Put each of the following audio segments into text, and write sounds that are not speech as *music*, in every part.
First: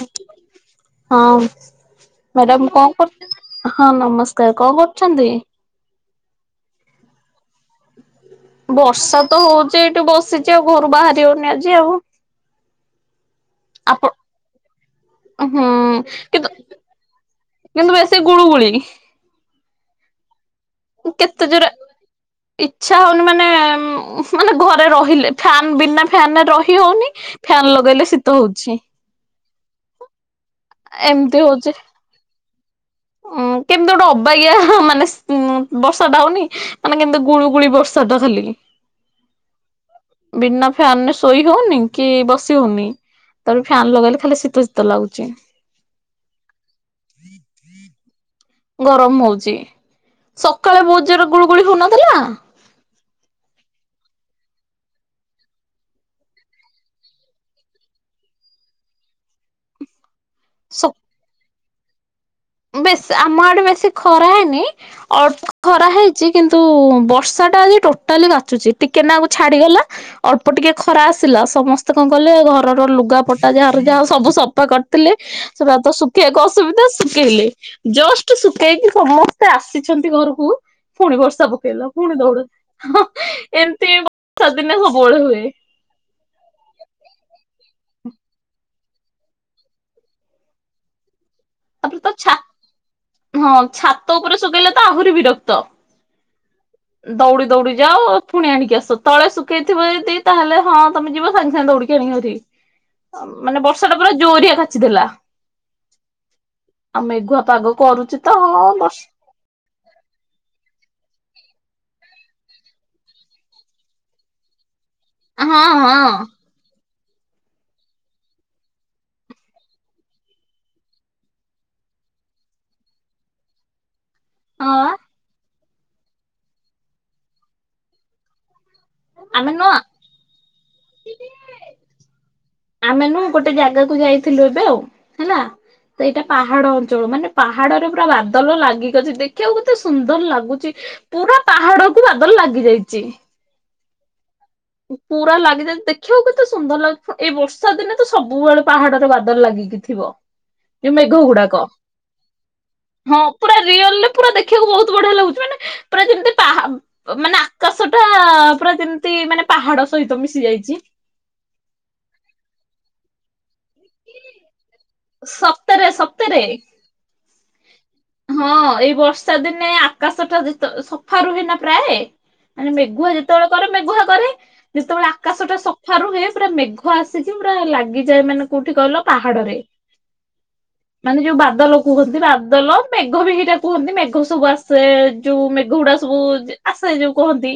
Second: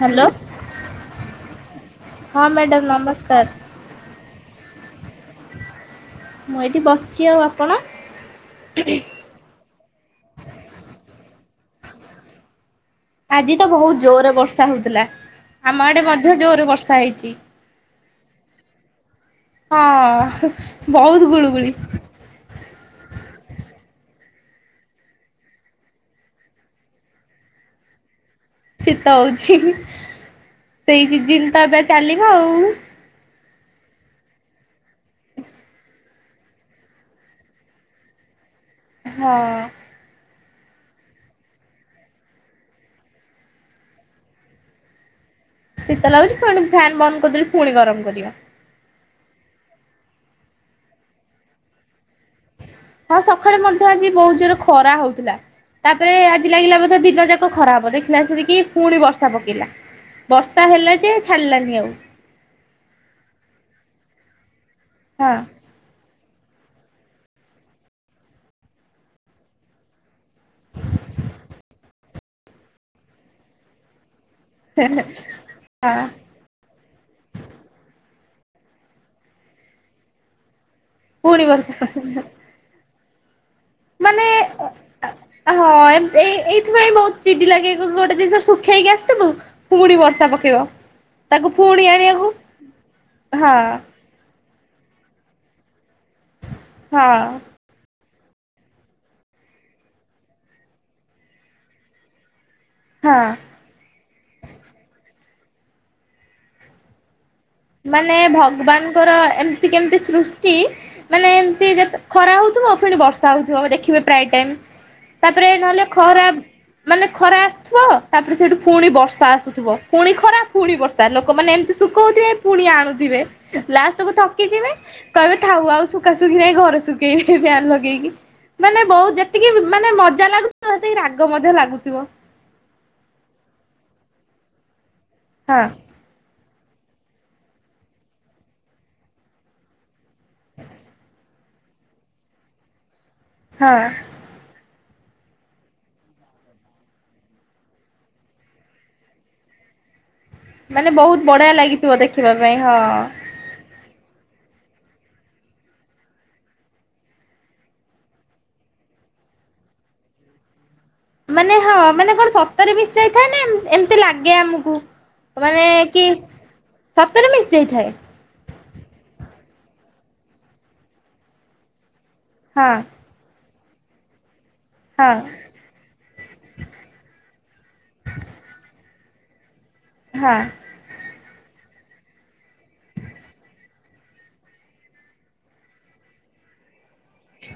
Hello ହଁ ହଁ madam madam କଣ କରୁ ନମସ୍କାର ହଁ ନମସ୍କାର୍ କଣ କରୁଚନ୍ତି? ମୁଁ ଏଇଠି ବସିଚି ଆଉ ଆପଣ? ବର୍ଷା ତ ହଉଚି ଏଇଠେ ବସିଚି ଆଉ ଘରୁ ବାହାରି ହଉନି ଆଜି ଆଉ। ଆଜି ତ ବହୁତ୍ ଆପଣ ଜୋରେ ବର୍ଷା ହଉଥିଲା ହୁଁ ଆମ ଆଡ଼େ ମଧ୍ୟ କିନ୍ତୁ ଜୋରେ ବର୍ଷା ହେଇଚି। କିନ୍ତୁ ବେଶୀ ଗୁଳୁଗୁଳି। ହଁ। ବହୁତ କେତେ ଜୋରେ ଗୁଳୁଗୁଳି। ଇଚ୍ଛା ହଉନି ମାନେ-ଉଁ- ମାନେ ଘରେ ରହିଲେ ଫ୍ୟାନ୍ ବିନା ଫ୍ୟାନ୍ ରେ ରହି ହଉନି ଫ୍ୟାନ୍ ଲଗେଇଲେ ଶୀତ ହଉଚି। ଶୀତ ହଉଚି ହିଁ ହିଁ ସେଇ ସିଜିନ୍ ତ ଏବେ ଚାଲିବ ଆଉ ଅଁ କିପ୍ କେମତି ଗୋଟେ ଅବାଗିଆ ମାନେ ଉଁ ବର୍ଷାଟା ହଉନି ମାନେ କେମିତି ଗୁଳୁଗୁଳି ବର୍ଷାଟା ଖାଲି। ହଁ। ବିନା ଫ୍ୟାନ୍ ରେ ଶୋଇ ହଉନି କି ବସି ହଉନି। ତାପରେ ଫ୍ୟାନ୍ ଲଗେଇଲେ ଖାଲି ଶୀତ ଶୀତ ଲାଗୁଚି। ଶୀତ ଲାଗୁଚି ଫୁଣି ଫ୍ୟାନ୍ ବନ୍ଦ କରିଦେଲେ ଫୁଣି ଗରମ୍ କରିବ? ଗରମ୍ ହଉଚି। ସକାଳେ ବହୁତ୍ ଜୋର୍ ରେ ଗୁଳୁ ଗୁଳି ହଉନଥିଲା? ହଁ ସଖାଳେ ମଧ୍ୟ ଆଜି ବହୁତ୍ ଜୋର୍ ରେ ଖରା ହଉଥିଲା। ତାପରେ ଆଜି ଲାଗିଲା ବୋଧେ ଦିନ ଯାକ ଖରା ହବ ଦେଖିଲା ବଳସିକି ପୁଣି ବର୍ଷା ପକେଇଲା। ବର୍ଷା ହେଲା ଯେ ଛାଡ଼ିଲାନି ଆଉ। ବେଶୀ ଆମ ଆଡେ ବେଶୀ ଖରା ହେଇନି ହଁ ଅଳ୍ପ ଖରା ହେଇଚି କିନ୍ତୁ ବର୍ଷାଟା ଆଜି ଟୋଟାଲି କାଚୁଚି ଟିକେ ନାକୁ ଛାଡିଗଲା ଅଳ୍ପ ଟିକେ ଖରା ଆସିଲା ସମସ୍ତେ କଣ କଲେ ଘରର ଲୁଗାପଟା ଯାହାର ଯାହା ସବୁ ସ ସଫା କରିଥିଲେ ସେରା ତ ହଁ ଶୁଖେଇବାକୁ ଅସୁବିଧା ଶୁକେଇଲେ ଜଷ୍ଟ୍ ଶୁକେଇକି ସମସ୍ତେ ଆସିଚନ୍ତି ଘରକୁ ଫୁଣି ବର୍ଷା ପକେଇଲା ଫୁଣି ଦଉଡ। ମାନେ ହଁ ଏମ୍ ଏ ଏଇଥିପାଇଁ ବହୁତ୍ ଚିଡି ଲାଗେ ଗୋଟେ ଜିନିଷ ଶୁଖେଇକି ଆସିଥିବୁ ପୁଣି ବର୍ଷା ପକେଇବ ତାକୁ ପୁଣି ତାପରେ ତ ଆଣିବାକୁ ଛା ହଁ। ଛାତ ଉପରେ ଶୁକେଇଲେ ତ ଆହୁରି ବିରକ୍ତ। ହଁ ଦଉଡ଼ି ଦଉଡି ଯାଅ। ପୁଣି ଆଣିକି ଆସ ତଳେ ଶୁଖେଇଥିବ ଯଦି ତାହେଲେ ହଁ ତମେ ଯିବ ସାଙ୍ଗେ ସାଙ୍ଗେ ଦଉଡିକି ଆଣିକିି ଆସି ହଁ ମାନେ ବର୍ଷାଟା ପୁରା ଜୋରିଆ କାଚିଦେଲା ଆଉ ମେଘୁଆ ପାଗକୁ ମାନେ ଭଗବାନଙ୍କର ଏମିତି କେମିତି ସୃଷ୍ଟି ମାନେ ଏମତି ଯେତେ ଖରା ହଉଥିବ ଫିର୍ ବର୍ଷା ହଉଥିବ ଦେଖିବେ ପ୍ରାୟ ଟାଇମ୍। ତାପରେ ହଁ ନହେଲେ ହଁ ଖରା ମାନେ ଖରା ଆସୁଥିବ ତାପରେ ସେଇଠୁ ପୁଣି ବର୍ଷା ଆସୁଥିବ ଫୁଣି ଖରା ଫୁଣି ବର୍ଷା ତାପରେ ଲୋକମାନେ ଏମିତି ଶୁକଉଥିବେ ପୁଣି ଆଣୁଥିବେ ଲାଷ୍ଟକୁୁ ଥକିଯିବେ ହଁ କହିବେ ଥାଉ ଆଉ ଶୁକା ଶୁକି ନାଇଁ ଘରେ ଶୁକେଇ ବି ଫ୍ୟାନ୍ ଲଗେଇକି। ମାନେ ବହୁତ୍ ଆମେ ଯେତିକି ନୁହଁ ମାନେ ମଜା ଲାଗୁଥିବ ସେତିକି ରାଗ ମଧ୍ୟ ଲାଗୁଥିବ। ଆମେ ନୁହୁଁ ଗୋଟେ ଜାଗାକୁ ଯାଇଥିଲୁ ଏବେ ଆଉ ହେଲା ହଁ। ସେଇଟା ପାହାଡ ଅଞ୍ଚଳ ମାନେ ପାହାଡରେ ପୁରା ବାଦଲ ଲାଗିକି ଅଛି ଦେଖିବାକୁ କେତେ ସୁନ୍ଦର ଲାଗୁଚି? ପୁରା ପାହାଡକୁ ବାଦଲ ଲାଗି ଯାଇଚି। ହଁ। ପୁରା ଲାଗିଯାଇଚି ଦେଖିବାକୁ କେତେ ସୁନ୍ଦର୍ ଲାଗୁଥିବ ଏଇ ବର୍ଷା ଦିନେ ତ ସବୁବେଳେ ପାହାଡରେ ବାଦଲ ଲାଗିକି ଥିବ। ଯୋଉ ମାନେ ମେଘ ବହୁତ ବଢିଆ ଗୁଡାକ। ଲାଗିଥିବ ଦେଖିବା ପାଇଁ ହଁ। ପୁରା ରିଅଲ୍ ରେ ପୁରା ଦେଖିବାକୁ ବହୁତ୍ ବଢିଆ ଲାଗୁଚି ମାନେ ପୁରା ଯେମିତି ପାହା ଅ ମାନେ ଆକା କାଶ ଟା ପୁରା ଯେମିତି ମାନେ ପାହାଡ ସହିତ ମିଶି ଯାଇଛି। ମାନେ ହଁ ମାନେ କଣ ସତରେ ମିଶ ଯାଇଥାଏ ନା ଏମ୍ ଏମିତି ଲାଗେ ଆମକୁ। ମାନେ ସତରେ କି ସତରେ। ସତରେ ମିଶି ଯାଇଥାଏ। ହଁ ଏଇ ବର୍ଷା ଦିନେ ଆକାଶ ଟା ଯେ ତ ସଫା ରୁହେ ନା ପ୍ରାଏ। ହଁ ମାନେ ମେଘୁଆ ଯେତେବେଳେ କରେ ମେଘୁଆ କରେ। ହଁ। ତ ଟା ସଫା ରୁହେ ସେଟା ମେଘ ଆସିଛି ପୁରା ଲାଗିଯାଏ ମାନେ କୋଉଠି କହିଲ ପାହାଡ ରେ। ହଁ। ମାନେ ଯୋଉ ବାଦଲ କୁହନ୍ତି ବାଦଲ ମେଘ ବି ହେଇଟା କୁହନ୍ତି ମେଘ ସବୁ ଆସେ ଯୋଉ ମେଘ ଉଡା ସବୁ ଆସେ ଯୋଉ କହନ୍ତି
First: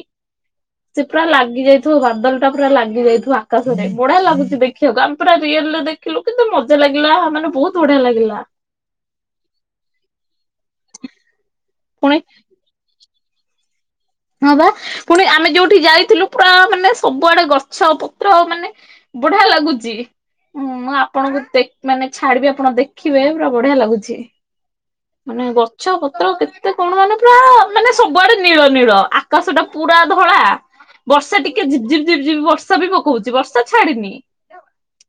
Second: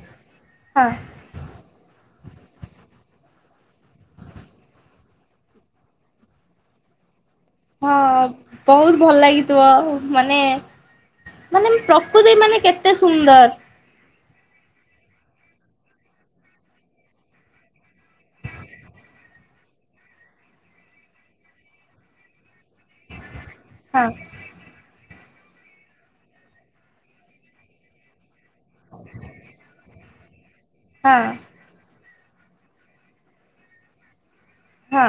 ହଁ ସେ ପୁରା ଲାଗି ଯାଇଥିବ ବାଦଲ ଟା ପୁରା ଲାଗି ଯାଇଥିବ ଆକାଶରେ ବଢା ଲାଗୁଛି ଦେଖିବାକୁ ଆମେ ପୁରା ରିଅଲରେ ଦେଖ ଦେଖିଲୁ କିନ୍ତୁ ମତେ ଲାଗିଲା ମାନେ ବହୁତ ହଁ ବଢିଆ ଲାଗିଲା ବହୁତ ଭଲ ଲାଗିଥିବ ମାନେ ମାନେ ପୁଣି ପ୍ରକୃତି ମାନେ କେତେ ସୁନ୍ଦର। ହଁ ବା ପୁଣି ଆମେ ଯୋଉଠି ଯାଇଥିଲୁ ପୁରା ମାନେ ସବୁଆଡେ ଗଛ ପତ୍ର ମାନେ ବଢିଆ ଲାଗୁଛି ହଁ ମୁଁ ଆପଣଙ୍କୁ ଦେଖ ମାନେ ଛାଡିବି ଆପଣ ଦେଖ ଦେଖିବେ ପୁରା ବଢିଆ ହଁ ଲାଗୁଛି ମାନେ ଗଛ ପତ୍ର କେତେ କଣ ମାନେ ପୁରା ମାନେ ସବୁଆଡେ ନୀଳ ନୀଳ ଆକାଶ ଟା ପୁରା ଧଳା ହଁ ବର୍ଷା ଟିକ ଟିକେ ଝିପ୍ ଝିପ୍ ବର୍ଷା ବି ପକଉଛି ବର୍ଷା ଛାଡିନି। ହଁ।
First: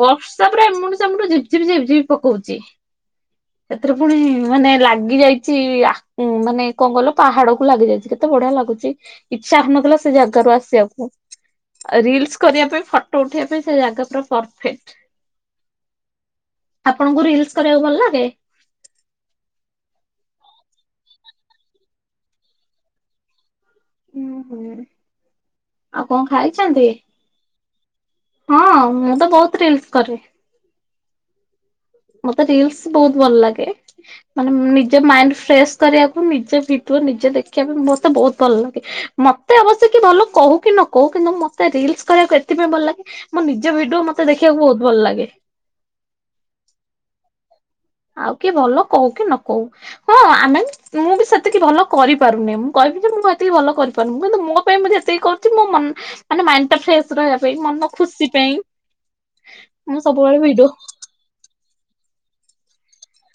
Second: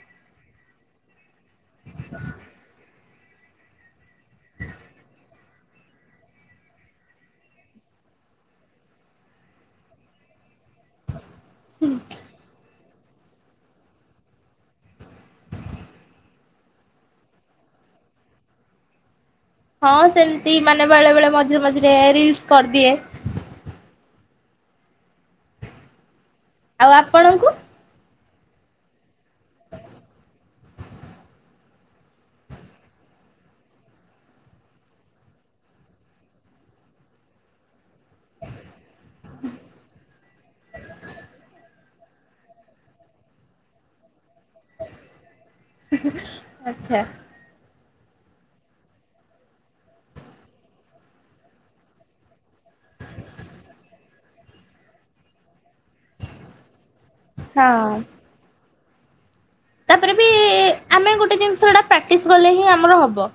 ବର୍ଷା ପୂରା ଏମୁଣ୍ଡୁ ସେମୁଣ୍ଡୁ ଝିପ୍ ଝିପିି ଝିପ୍ ଝିପି ପକଉଛିି ସେଥିରେ ପୁଣି ମାନେ ଲାଗି ଯାଇଛି ଆ ଉୁଁ ମାନେ କଂ କଲ ପାହାଡ କୁ ଲାଗି ଯାଇଛି କେତେ ବଢିଆ ଲାଗୁଛି ଇଚ୍ଛା ହନଥିଲା ସେ ଜାଗାରୁ ଆସିବାକୁ। ରିଲସ କରିବା ପାଇଁ ଫଟୋ ଉଠେଇ ପାଇଁ ସେ ଜାଗା ପୁରା ପରଫେକ୍ଟ। ଆପଣଙ୍କୁ ରିଲସ କରିବାକୁ ଭଲ ଲାଗେ। ହଁ ସେମିତି ମାନେ ବେଳେ ବେଳେ ମଝିରେ ମଝିରେ ରିଲସ କରିଦିଏ। ଓ ହୋ ଆଉ ଙ୍କ ଆଉ ଖାଇଛନ୍ତି? ଆପଣଙ୍କୁ? ହଁ ମୁଁ ତ ବହୁତ ରିଲ୍ସ କରେ। ମତେ ରିଲ୍ସ ବହୁତ ଭଲ ଲାଗେ। ମାନେ ମ ନିଜ ମାଇଣ୍ଡ ଫ୍ରେଶ କରିବାକୁ ନିଜେ ଭିିତଓ ନିଜେ ଦେଖିବାକୁ ମତେ ବହୁତ ଭଲ ଲାଗେ। ମତେ ଅବଶ୍ୟ କି ଭଲ କହୁ କି ନ କହୁ କିନ୍ତୁ ମତେ ରିଲସ କରିବାକୁ ଏଥିପାଇଁ ଭଲ ଲାଗେ ମୋ ନିଜ ଭିଡିଓ ମତେ ଦେଖିବାକୁ ବହୁତ ଭଲ ଲାଗେ। ଆଛା। ଆଉ କିଏ ଭଲ କହୁ କି ନ କହୁ ହଁ ଆମେ ମୁଁ ବି ସେତିକି ଭଲ କରିପାରୁନି ମୁ କହିବି ଯେ ମୁଁ ଏତିକି ଭଲ କରିପାରୁନି କିନ୍ତୁ ମୋ ପାଇଁ ମୁ ଯେତିକି କରୁଚି ମୋ ମନ ମାନେ ମାଇଣ୍ଡ ଟା ଫ୍ରେଶ ରହିବା ପାଇଁ ହଁ ମନ ଖୁସି ପାଇଁ। ମୁଁ ତାପରେ ବି ସବୁବେଳେ ଭିଡିଓ ଆମେ ଗୋଟେ ଜିନିଷ ଏଟା ପ୍ରାକ୍ଟିସ କଲେ ହିଁ ଆମର ହବ।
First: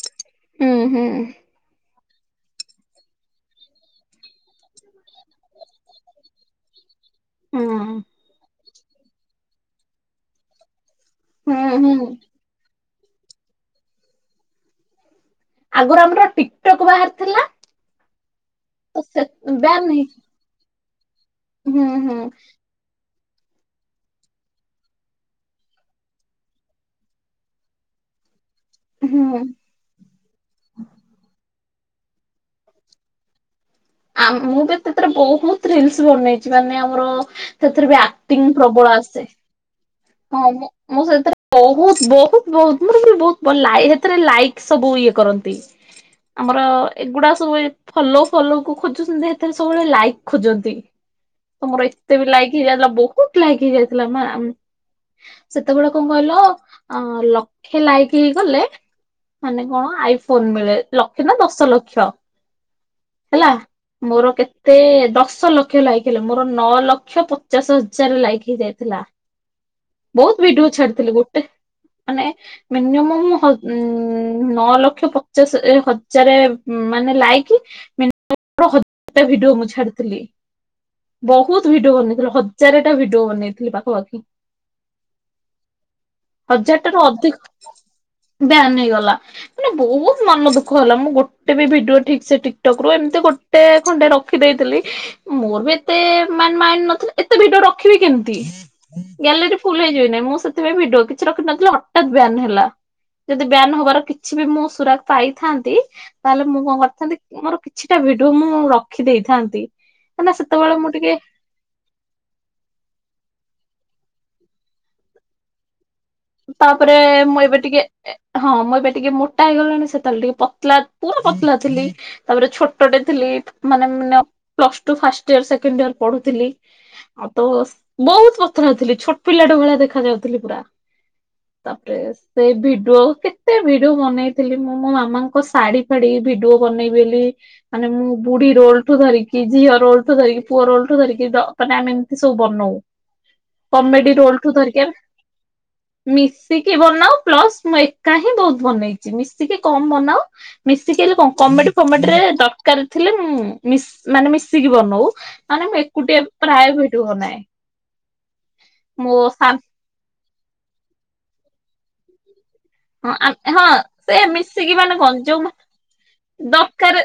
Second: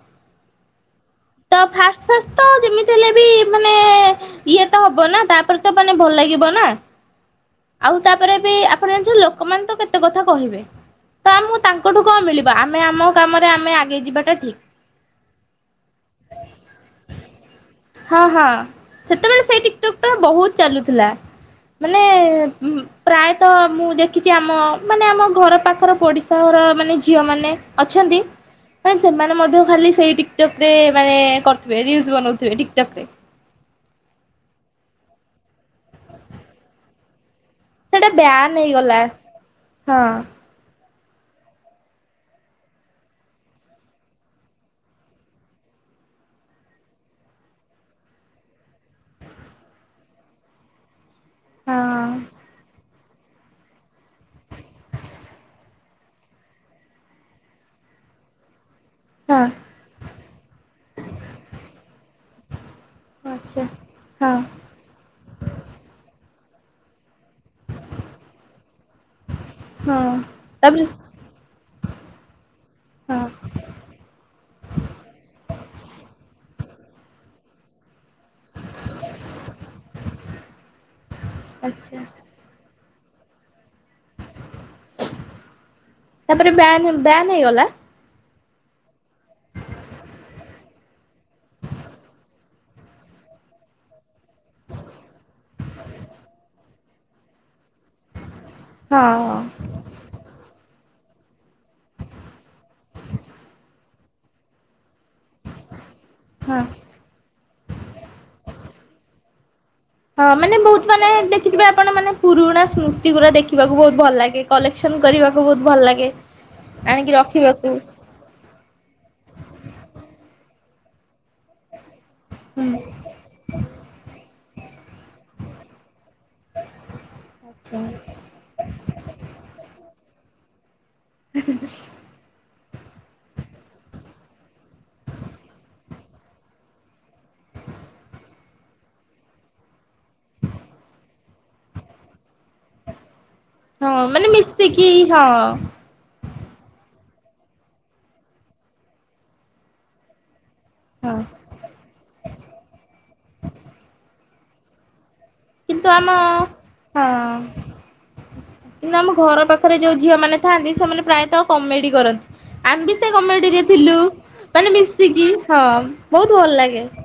ହୁଁ ହୁଁ। ତ ଫାଷ୍ଟ ଫାଷ୍ଟ ତ ଯେମିତି ହେଲେ ବି ମାନେ ଇଏ ତ ହବ ନା ତାପରେ ତ ମାନେ ଭଲ ଲାଗିବ ନା। ହୁଁ ଆଉ ତାପରେ ବି ଆପଣ ଜଣିଛ ଲୋକମାନେ ତ କେତେ କଥା କହିବେ ତ ମୁଁ ହୁଁ ତାଙ୍କଠୁ ହୁଁ କଣ ମିଳିବି ଆମେ ଆମ କାମରେ ଆମେ ଆଗେଇ ଯିବାଟା ଠିକ୍ ଆଗରୁ ଆମର ଟିକଟକ୍ ବାହାରି ଥିଲା ହଁ ହଁ ସେତେବେଳେ ସେଇ ବ୍ୟାନ ଟିକଟକ୍ ହେଇ ଟା ବହୁତ ଚାଲୁଥିଲା ହୁଁ ମାନେ ହୁଁ ଉହୁ ପ୍ରାୟତଃ ମୁଁ ଦେଖିଛି ଆମ ମାନେ ଆମ ଘର ପାଖର ପଡ଼ିଶା ଘର ମାନେ ଝିଅମାନେ ଅଛନ୍ତି। ମାଇ ସେମାନେ ହୁଁ ମଧ୍ୟ ଖାଲି ସେଇ ଟିକ୍ ଟକ୍ ରେ ମାନେ କରୁଥିବେ ରିଲିସ୍ ବନଉଥିବେ ଟିକ୍ ଟକ୍ ରେ ଆଉ ମୁଁ ତ ତେତିରେ ବହୁତ ରିଲିସ୍ ବନେଇଛି ମାନେ ଆମର ସେଥିରେ ବି ସେଇଟା ବ୍ୟାନ୍ ଆକ୍ଟିଙ୍ଗ ପ୍ରବଳ ହେଇଗଲା ଆସେ। ହଁ। ହଁଆ ମୁଁ ସେଥିରେ ବହୁତ ବହୁତ ବହୁତ ମୋର ବି ବହୁତ ସେଥିରେ ଲାଇକ୍ ସବୁ ଇଏ କରନ୍ତି। ଆମର ଏଗୁଡା ସବୁ ଫଲୋ ଫଲୋ କୁ ଖୋଜୁଛନ୍ତି ଏଥିରେ ସବୁବେଳେ ଲାଇକ୍ ଖୋଜନ୍ତି। ହଁ ତମର ଏତେ ବି ଲାଇକ୍ ହେଇ ଯାଇଥିଲା ବହୁତ ଲାଇକ ହେଇ ଯାଇଥିଲା ମା। ସେତେବେଳେ କଣ କହିଲ ଅ ଲକ୍ଷେ ଲାଇକି ହେଇଗଲେ ହଁ ମାନେ କଣ ଆଇଫୋନ ମିଳେ ଲକ୍ଷେ ନା ଦଶ ଲକ୍ଷ ହେଲା। ଆଚ୍ଛା। ମୋର ହଁ କେତେ ଦଶ ଲକ୍ଷ ଲାଇକ ହେଲେ ମୋର ନଅ ଲକ୍ଷ ପଚାଶ ହଜାର ଲାଇକ ହେଇ ଯାଇଥିଲା। ହଁ ବହୁତ ଭିଡିଓ ତାପରେ ଛାଡିଥିଲି ଗୋଟେ ମାନେ ହଁ ମିନିମମ୍ ମୁ ହ ଉ -ନଅ ଲକ୍ଷ ପଚାଶ ହଜାର ମାନେ ଲାଇକି ମିନିମମ୍ *unintelligible* ହ -ଭିଡିଓ ମୁ ଛାଡ଼ିଥିଲି। ବହୁତ ଭିଡିଓ ଆଚ୍ଛା। ବନେଇଥିଲି ହଜାର ଟା ଭିଡିଓ ବନେଇଥିଲି ପାଖାପାଖି। ତାପରେ ବ୍ୟାନ ବ୍ୟାନ ହେଇଗଲା। ବ୍ୟାନ ହେଇଗଲା। ମାନେ ବହୁତ ମନ ଦୁଃଖ ହେଲା ମୁଁ ଗୋଟେ ବି ଭିଡିଓ ଠିକ୍ ସେ ଟିକଟକ୍ ରୁ ଏମିତି ଗୋଟେ ଖଣ୍ଡେ ରଖିଦେଇଥିଲି। ମୋର ବି ଏତେ ମେ ମାଇଣ୍ଡ ନଥିଲା ଏତେ ଭିଡିଓ ରଖିବି କେମତି। ହଁ ଗ୍ୟାଲେରୀ ଫୁଲ ହେଇଯିବ ନାଇଁ ମୁଁ ସେଥିପାଇଁ ଭିଡିଓ କିଛି ରଖି ନଥିଲି ହଠାତ୍ ବ୍ୟାନ୍ ହେଲା। ଯଦି ବ୍ୟାନ ହବାର କିଛି ବି ମୁଁ ସୁରାଗ ପାଇଥାନ୍ତି ତାହେଲେ ହଁ। ମୁଁ କଣ କରିଥାନ୍ତି ମୋର କିଛିଟା ଭିଡିଓ ମୁଁ ରଖି ଦେଇଥାନ୍ତି। ହଁ କାହିଁକିନା ମାନେ ସେତେବେଳେ ବହୁତ ମୁଁ ମାନେ ଟିକେ ଦେ ଖିଥିବେ ଆପଣ ମାନେ ପୁରୁଣା ସ୍ମୃତି ଗୁରା ଦେଖିବାକୁ ବହୁତ ଭଲ ଲାଗେ କଲେକ୍ସନ କରିବାକୁ ବହୁତ ଭଲ ଲାଗେ। ତାପରେ ଆଣିକି ମୁଁ ଏବେ ରଖିବାକୁ ଟିକେ ହଁ ମୁଁ ଏବେ ଟିକେ ମୋଟା ହେଇଗଲିଣି ସେତେବେଳେ ଟିକେ ପତଲା ପୁରା ପତଲା ଥିଲି। ତାପରେ ହୁଁ। ଛୋଟଟେ ଥିଲି ମାନେ ମ plus two first year second year ପଢୁଥିଲି। ଆଉ ତ ଆଛା ବହୁତ ପଥର ହଉଥିଲି ଛୋଟ ପିଲାଟେ ଭଳିଆ ଦେଖା ଯାଉଥିଲି ପୁରା। ତାପରେ ସେ ଭିଡିଓ କେତେ ଭିଡିଓ ବନେଇଥିଲି ମୁଁ ମୋ ମାମାଙ୍କ ଶାଢୀ ଫାଢୀ ଭିଡିଓ ବନେଇବି ବୋଲି ମାନେ ମୁଁ ବୁଢୀ ରୋଲଠୁ ଧରିକି ଝିଅ ରୋଲଠୁ ଧରିକି ପୁଅ ରୋଲଠୁ ଧରିକି ଦ ମାନେ ଆମେ ଏମିତି ସବୁ ବନଉ। ହଁ କମେଡି ମାନେ ରୋଲ ଠୁ ଧରିକି ମିଶିକି ଆମେ ହଁ। ମିଶିକି ବନାଉ ପ୍ଲସ ମୁଁ ଏକା ହିଁ ବହୁତ ବନେଇଛି ମିଶିକି କମ ବନାଉ। ମିଶିକି ହେଲେ ହଁ କଣ କମେଡି ଫମେଡି ରେ ଦରକାର ଥିଲେ ମୁଁ ମିସ୍ ମାନେ ମିଶିକି ବନଉ। ମାନେ ମୁଁ କିନ୍ତୁ ଆମ ଏକୁଟିଆ ପ୍ରାୟ ଭିଡିଓ ହଁ ବନାଏ କିନ୍ତୁ ଆମ ମୋ ଘର ସା ପାଖରେ ଯୋଉ ଝିଅ ମାନେ ଥାଆନ୍ତି ସେମାନେ ପ୍ରାୟତଃ କମେଡି କରନ୍ତି। ଆମେ ବି ସେ ହଁ କମେଡିରେ ହଁ ଥିଲୁ ସେ ମାନେ କଣ ମିଶିକି ଯୋଉ ହଁ ବହୁତ ଭଲ ଲାଗେ। ଦରକାର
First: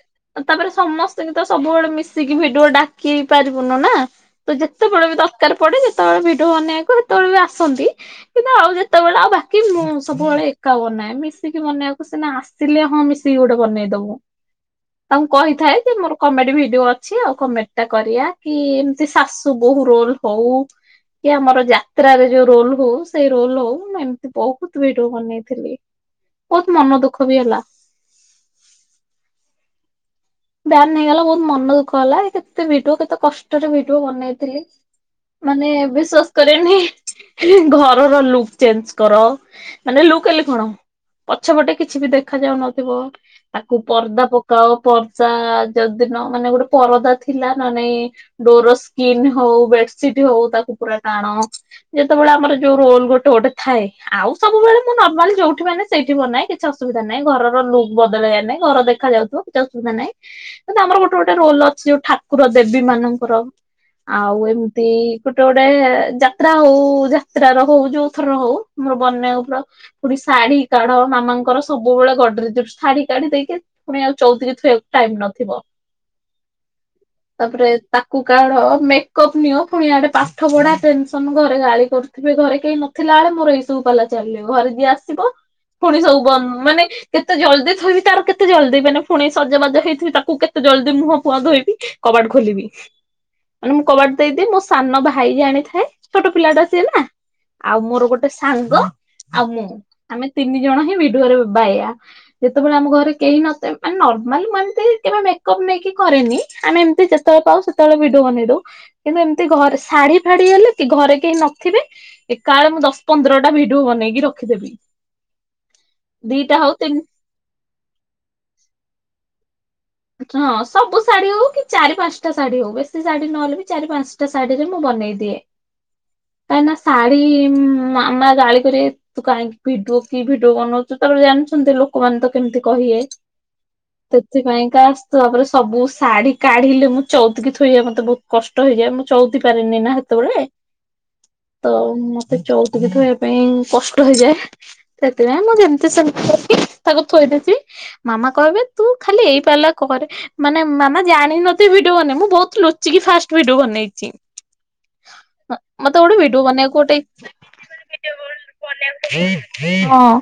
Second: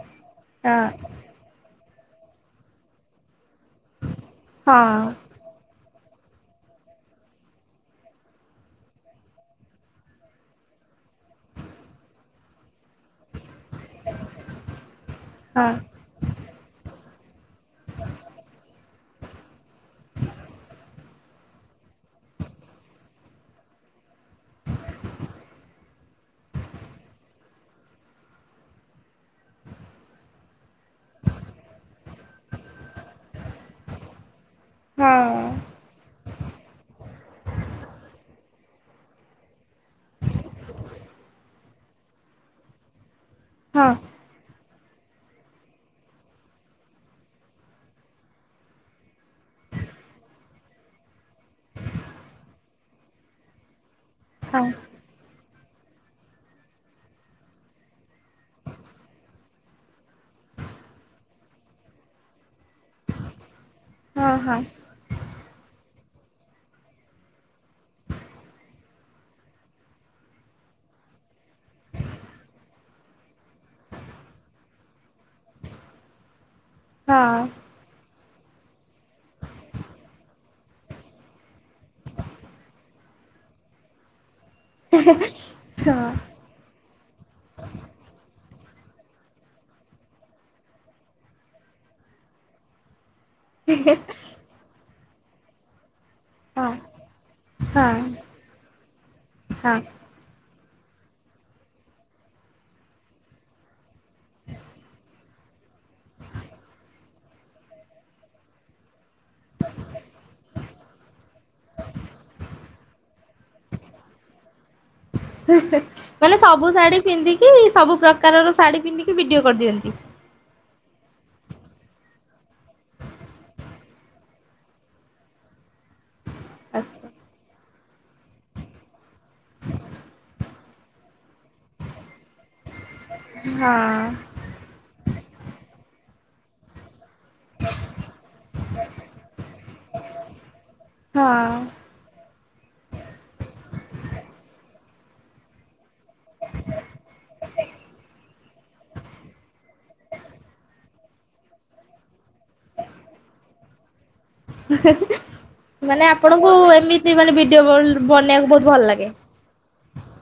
ତାପରେ ହଁ ସମସ୍ତ ସଙ୍ଗେ ତ ସବୁବେଳେ ମିଶିକି ଭିଡିଓ ଡାକି ପାରିବୁନୁ ନା ତ ହଁ ଯେତେବେଳେ ବି ତ ଦରକାର ପଡେ ଯେତେବେଳେ ଭିଡିଓ ବନେଇବାକୁ ସେତେବେଳେ ବି ଆସନ୍ତି। କିନ୍ତୁ ଆଉ ଯେତେବେଳେ ଆଉ ବାକି ମୁଁ ସବୁବେଳେ ଏକା ବନାଏ ମିଶିକି ବନେଇବାକୁ ସିନା ଆସିଲେ ହଁ ମିଶ ମିଶିକି ଗୋଟେ ବନେଇଦବୁ ତାଙ୍କୁ ହଁ କହିଥାଏ ଯେ ମୋର କମେଡି ଭିଡିଓ ଅଛି ଆଉ କମେଡିଟା କରିଆ କି ଏମତି ଶାଶୁ ବୋହୁ ରୋଲ ହଉ। କି ଆମର ଯାତ୍ରାରେ ଯୋଉ ରୋଲ ହଉ ସେଇ ରୋଲ ହଉ ବହୁତ ଭିଡିଓ ବନେଇଥିଲି ବହୁତ ମନ ଦୁଃଖ ବି ହେଲା। ବ୍ୟାନ୍ ନେଇଗଲା ବହୁତ ମନ ଦୁଃଖ ହେଲା କେତେ ଭିଡିଓ କେତେ କଷ୍ଟରେ ଭିଡିଓ ବନେଇ ଥିଲି ହଁ ମାନେ ବିଶ୍ଵାସ କରିବେନି। ଘରର ଲୁକ୍ ଚେଞ୍ଜ କର ମାନେ ଲୁକ୍ ହେଲେ କଣ? ପଛପଟେ କିଛି ବି ଦେଖା ଯାଉନଥିବ ତାକୁ ହଁ ପର୍ଦା ପକାଅ ପ ତା ଯଦି ନ ମାନେ ଗୋଟେ ପରଦା ଥିଲା ନ ନାଇଁ ଡୋର ସ୍କ୍ରିନ୍ ହଉ ବେଡସିଟ ହଉ ତାକୁ ପୁରା ଟାଣ। ଯେତେବେଳେ ଆମର ଯୋଉ ରୋଲ ଗୋଟେ ଗୋଟେ ଥାଏ ଆଉ ହଁ। ସବୁବେଳେ ମୁଁ ନର୍ମାଲି ଯୋଉଠି ମାନେ ସେଇଠି ବନାଏ କିଛି ଅସୁବିଧା ନାଇଁ ଘର ଲୁକ୍ ବଦଳାଏ ନାଇଁ ଘର ଦେଖାଯାଉଥିବ କି ଧ ନାଇଁ ଆମର ଗୋଟେ ଗୋଟେ ରୋଲ ଅଛି ଯୋଉ ଠାକୁର ଦେବୀ ମାନଙ୍କର ହଁ ଆଉ ହଁ ଏମିତି ଗୋଟେ ଗୋଟେ ଯାତ୍ରା ହଉ ଯାତ୍ର ର ହଉ ଯୋଉ ଥରର ହଉ ମୋର ବନଉ ପର ପୁଣି ଶାଢୀ କାଢ ମାମାଙ୍କର ସବୁବେଳେ ଗଡ୍ରେଜରୁ ଶାଢୀ କାଢି ଦେଇକି ପୁଣି ଆଉ ଚଉଦି ଟାଇମ ନଥିବ ହଁ ତାପରେ ତାକୁ କାଢ଼ ମେକଅପ୍ ନିଅ ପୁଣିଆଡେ ପାଠ ପଢା ଟେନସନ ଘରେ ଗାଳି କରୁ ଏବେ ଘରେ କେହି ନଥିଲା ବେଳେ ମୋର ଏଇ ସବୁ ପାଲା ଚାଲିବ ଘରେ ଯିଏ ଆସିବ ପୁଣି ହଁ ସବୁ ବନ୍ଦ ମାନେ କେତେ ଜଲଦି ଥୋଇବି ତାର କେତେ ଜଲଦି ମାନେ ପୁଣି ସଜବାଜ ହେଇଥିବି ତାକୁ କେତେ ଜଲ୍ଦି ମୁହଁ ଫୁଅ ଧୋଇବି କବାଟ ଖୋଲିବି। ମାନେ ମୁଁ କବାଟ ଦେଇଦିଏ ମୋ ସାନ ଭାଇ ଜାଣିଥାଏ। ଛୋଟ ପିଲାଟା ହଁ ସିଏ ନା ଆଉ ହଁ ମୋର ଗୋଟେ ସାଙ୍ଗ ଆଉ ମୁଁ। ହଁ। ଆମେ ତିନି ଜଣ ହିଁ ଭିଡିଓରେ ବାୟା ଯେତେବେଳେ ଆମ ଘରେ କେହି ନଥିବେ ମାନେ ମାନେ ମୁଁ ଏମିତି କେବେ ମେକଅପ୍ ନେଇକି କରେନି ଆମେ ଏମିତି ଯେତେବେଳେ ପାଉ ସେତେବେଳେ ଭିଡିଓ ବନେଇ ଦଉ। କିନ୍ତୁ ଏମତି ଘରେ ଶାଢୀ ଫାଡି ହେଲେ ଘରେ କେହି ନଥିବେ ଏକା ବଳେ ମୁଁ ଦଶ ପନ୍ଦରଟା ଭିଡିଓ ବନେଇକି ରଖିଦେବି। ମାନେ ଦିଟା ସବୁ ହଉ ଶାଢୀ ତିନି ପିନ୍ଧିକି ସବୁ ପ୍ରକାରର ଶାଢୀ ପିନ୍ଧିକି ଭିଡିଓ କରିଦିଅନ୍ତି। ହଁ ସବୁ ଶାଢୀ ହଉ କି ଚାରି ପାଞ୍ଚଟା ଶାଢୀ ହଉ ବେଶୀ ଶାଢୀ ନହେଲେ ବି ଚାରି ପାଞ୍ଚଟା ଶାଢୀରେ ମୁଁ ବନେଇ ଦିଏ। କାହିଁ ନା ଆଚ୍ଛା। ଶାଢୀ ମାମା ଗାଳିିକରିବେ? ତୁ କାହିଁକି ଭିଡିଓ କି ଭିଡିଓ ବନଉଛୁ ତ ଜାଣିଛନ୍ତି ଲୋକମାନେ ତ କେମିତି କହିବେ? ହଁ। ସେଥିପାଇଁକା ତାପରେ ସବୁ ଶାଢ଼ୀ କାଢ଼ିଲେ ମୁଁ ଚଉକି ଥୋଇଯଏ ମତେ ବହୁତ କଷ୍ଟ ହେଇଯାଏ ମ ଚଉଥି ପାରିନି ନା ସେତେବେଳେ ହଁ ତ ମତେ ଚଉତିକି ଥୋଇବା ପାଇଁ କଷ୍ଟ ହେଇଯାଏ। ସେଥିପାଇଁ ମୁଁ ଯେମିତି ସେମିତି କରି ତାକୁ ଥୋଇଦେବି ମାମା କହିବେ ତୁ ଖାଲି ଏଇ ପାଲା କରେ। ମାନେ ମାମା ଜାଣିନଥିଲେ ଭିଡିଓ ବନେଇ ମୁଁ ବହୁତ ଲୁଚିକି ଫାଷ୍ଟ ଭିଡି ବନେଇଛି। ମତେ ମାନେ ଗୋଟେ ଭିଡିଓ ଆପଣଙ୍କୁ ବନେଇବାକୁ ଗୋଟେ ଏମିତି ମାନେ ଭିଡିଓ ବନେଇବାକୁ ବହୁତ ଭଲ ଲାଗେ। ହଁ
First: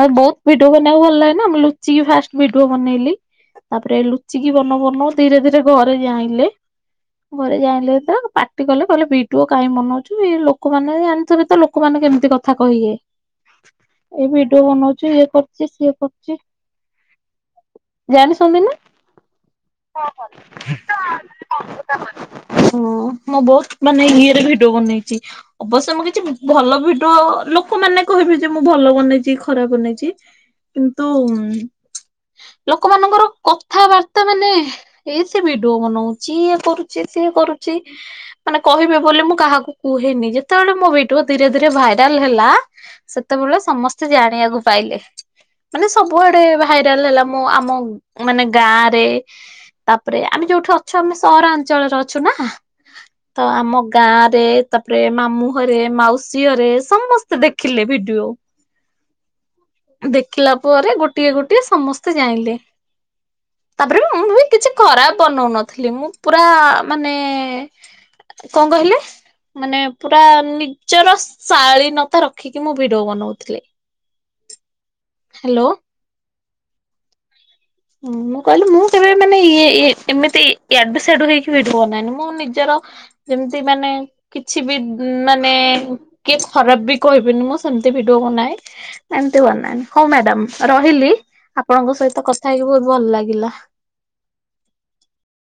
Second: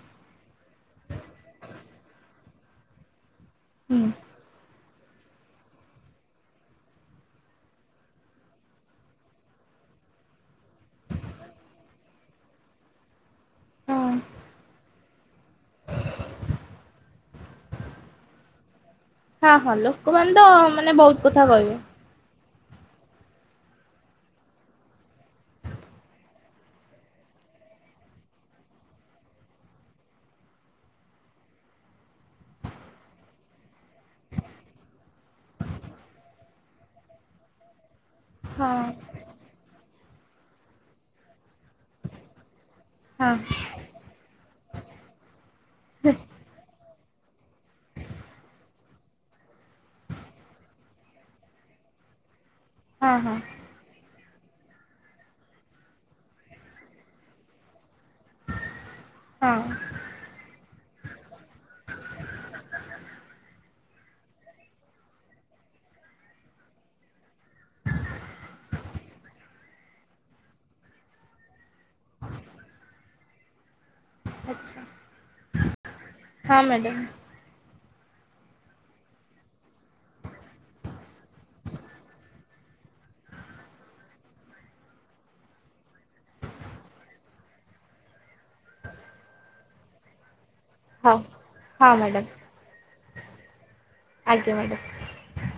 ମେ ବହୁତ ଭିଡିଓ ବନେଇବାକୁ ଭଲ ଲାଗେ ନା ମୁଁ ଲୁଚି ଫାଷ୍ଟ ଭିଡିଓ ବନେଇଲି। ତାପରେ ହୁଁ ଲୁଚିକି ବନଉ ବନଉ ଧୀରେ ଧୀରେ ଘରେ ଯାଣିଲେ। ଘରେ ଯାଇଁଲେ ପାର୍ଟି କଲେ କହିଲେ ବିଡିୁ କାହିଁ ବନଉଛଛି ଲୋକମାନେ ଜାଣିଥିବ ଲୋକ ଲୋକ ମାନଙ୍କୁ କେମିତି କଥା କହିଲେ। ହଁ ଏ ଭିଡିଓ ବନଉଛି, ଇଏ କରୁଛି ସିଏ କରୁଛି, ଜାଣି *unintelligible* ହଁ ହଁ ଲୋକମାନେ ତ ମାନେ ବହୁତ କଥା କହିବେ। ଓ ମୁଁ ବହୁତ ମାନେ ଇଏରେ ଭିଡିଓ ବନେଇଛି। ଅବଶ୍ୟ ମୁଁ କିଛି ଭଲ ଭିଡିଓ ଲୋକ ମାନେ କହିବେ ଯେ ମୁଁ ଭଲ ବନେଇଛି କି ଖରାପ ବନେଇଛି। କିନ୍ତୁ ଲୋକମାନଙ୍କର କଥାବାର୍ତ୍ତା ମାନେ ଏ ସେ ଭିଡିଓ ବନଉଛି ଇଏ କରୁଛି ସିଏ କରୁଛି। ମାନେ ହଁ କହିବେ ବୋଲି ମୁଁ କାହାକୁ କୁହେନି ଯେତେବେଳେ ମୋ ଭିଡିଓ ଧୀରେ ଧୀରେ ଭାଇରାଲ ହେଲା ହଁ ସେତେବେଳେ ସମସ୍ତେ ସେ ଜାଣିବାକୁ ପାଇଲେ ମାନେ ସବୁଆଡେ ଭାଇରାଲ ହେଲା ମୁଁ ଆମ ମାନେ ଗାଁରେ ତାପରେ ଆମେ ଯୋଉଠି ଅଛୁ ଆମେ ସହରାଞ୍ଚଳରେ ଅଛୁ ନା ହଁ ହଁ ତ ଆମ ଗାଁ ରେ ତାପରେ ମାମୁଁରେ ମାଉସୀ ଘରେ ସମସ୍ତେ ଦେଖିଲେ ଭିଡିଓ। ହଁ ଦେଖିଲା ପରେ ଗୋଟିଏ ଗୋଟିଏ ସମସ୍ତେ ଜାଇଲେ। ତାପରେ ମୁଁ ବି କିଛି ଖରାପ୍ ବନୋଉନଥିଲି ମୁଁ ପୁରା ମାନେ କଣ କହିଲେ? ମାନେ ପୁରା ନିଜର ଶାଳୀନତା ରଖିକି ମୁଁ ଭିଡିଓ ବନୋଉଥିଲି। ଆଚ୍ଛା। ହାଲୋ। ହଁ ମ୍ୟାଡ଼ମ୍। ହୁଁ ମୁଁ କହିଲି ମୁଁ କେବେ ମାନେ ଇଏ ଇଏ ଏମିତି ଆଡୁ ସିଆଡୁ ହେଇକି ଭିଡିଓ ବନାଏନି ମୁଁ ନିଜର ଯେମିତି ମାନେ କିଛି ବି ମାନେ କିଏ ଖରାପ୍ ବି କହିବେନି ମୁଁ ସେମିତି ଭିଡିଓ ବାନଏ। ଏମିତି ବନାଅ ହଉ ମ୍ୟାଡାମ୍ ରହିଲି ହଉ ହଁ ଆପଣଙ୍କ ମ୍ୟାଡ଼ାମ ସହିତ କଥା ହେଇକି ବହୁତ୍ ଭଲ ଲାଗିଲା। ଆଜ୍ଞା ମ୍ୟାଡ଼ମ୍।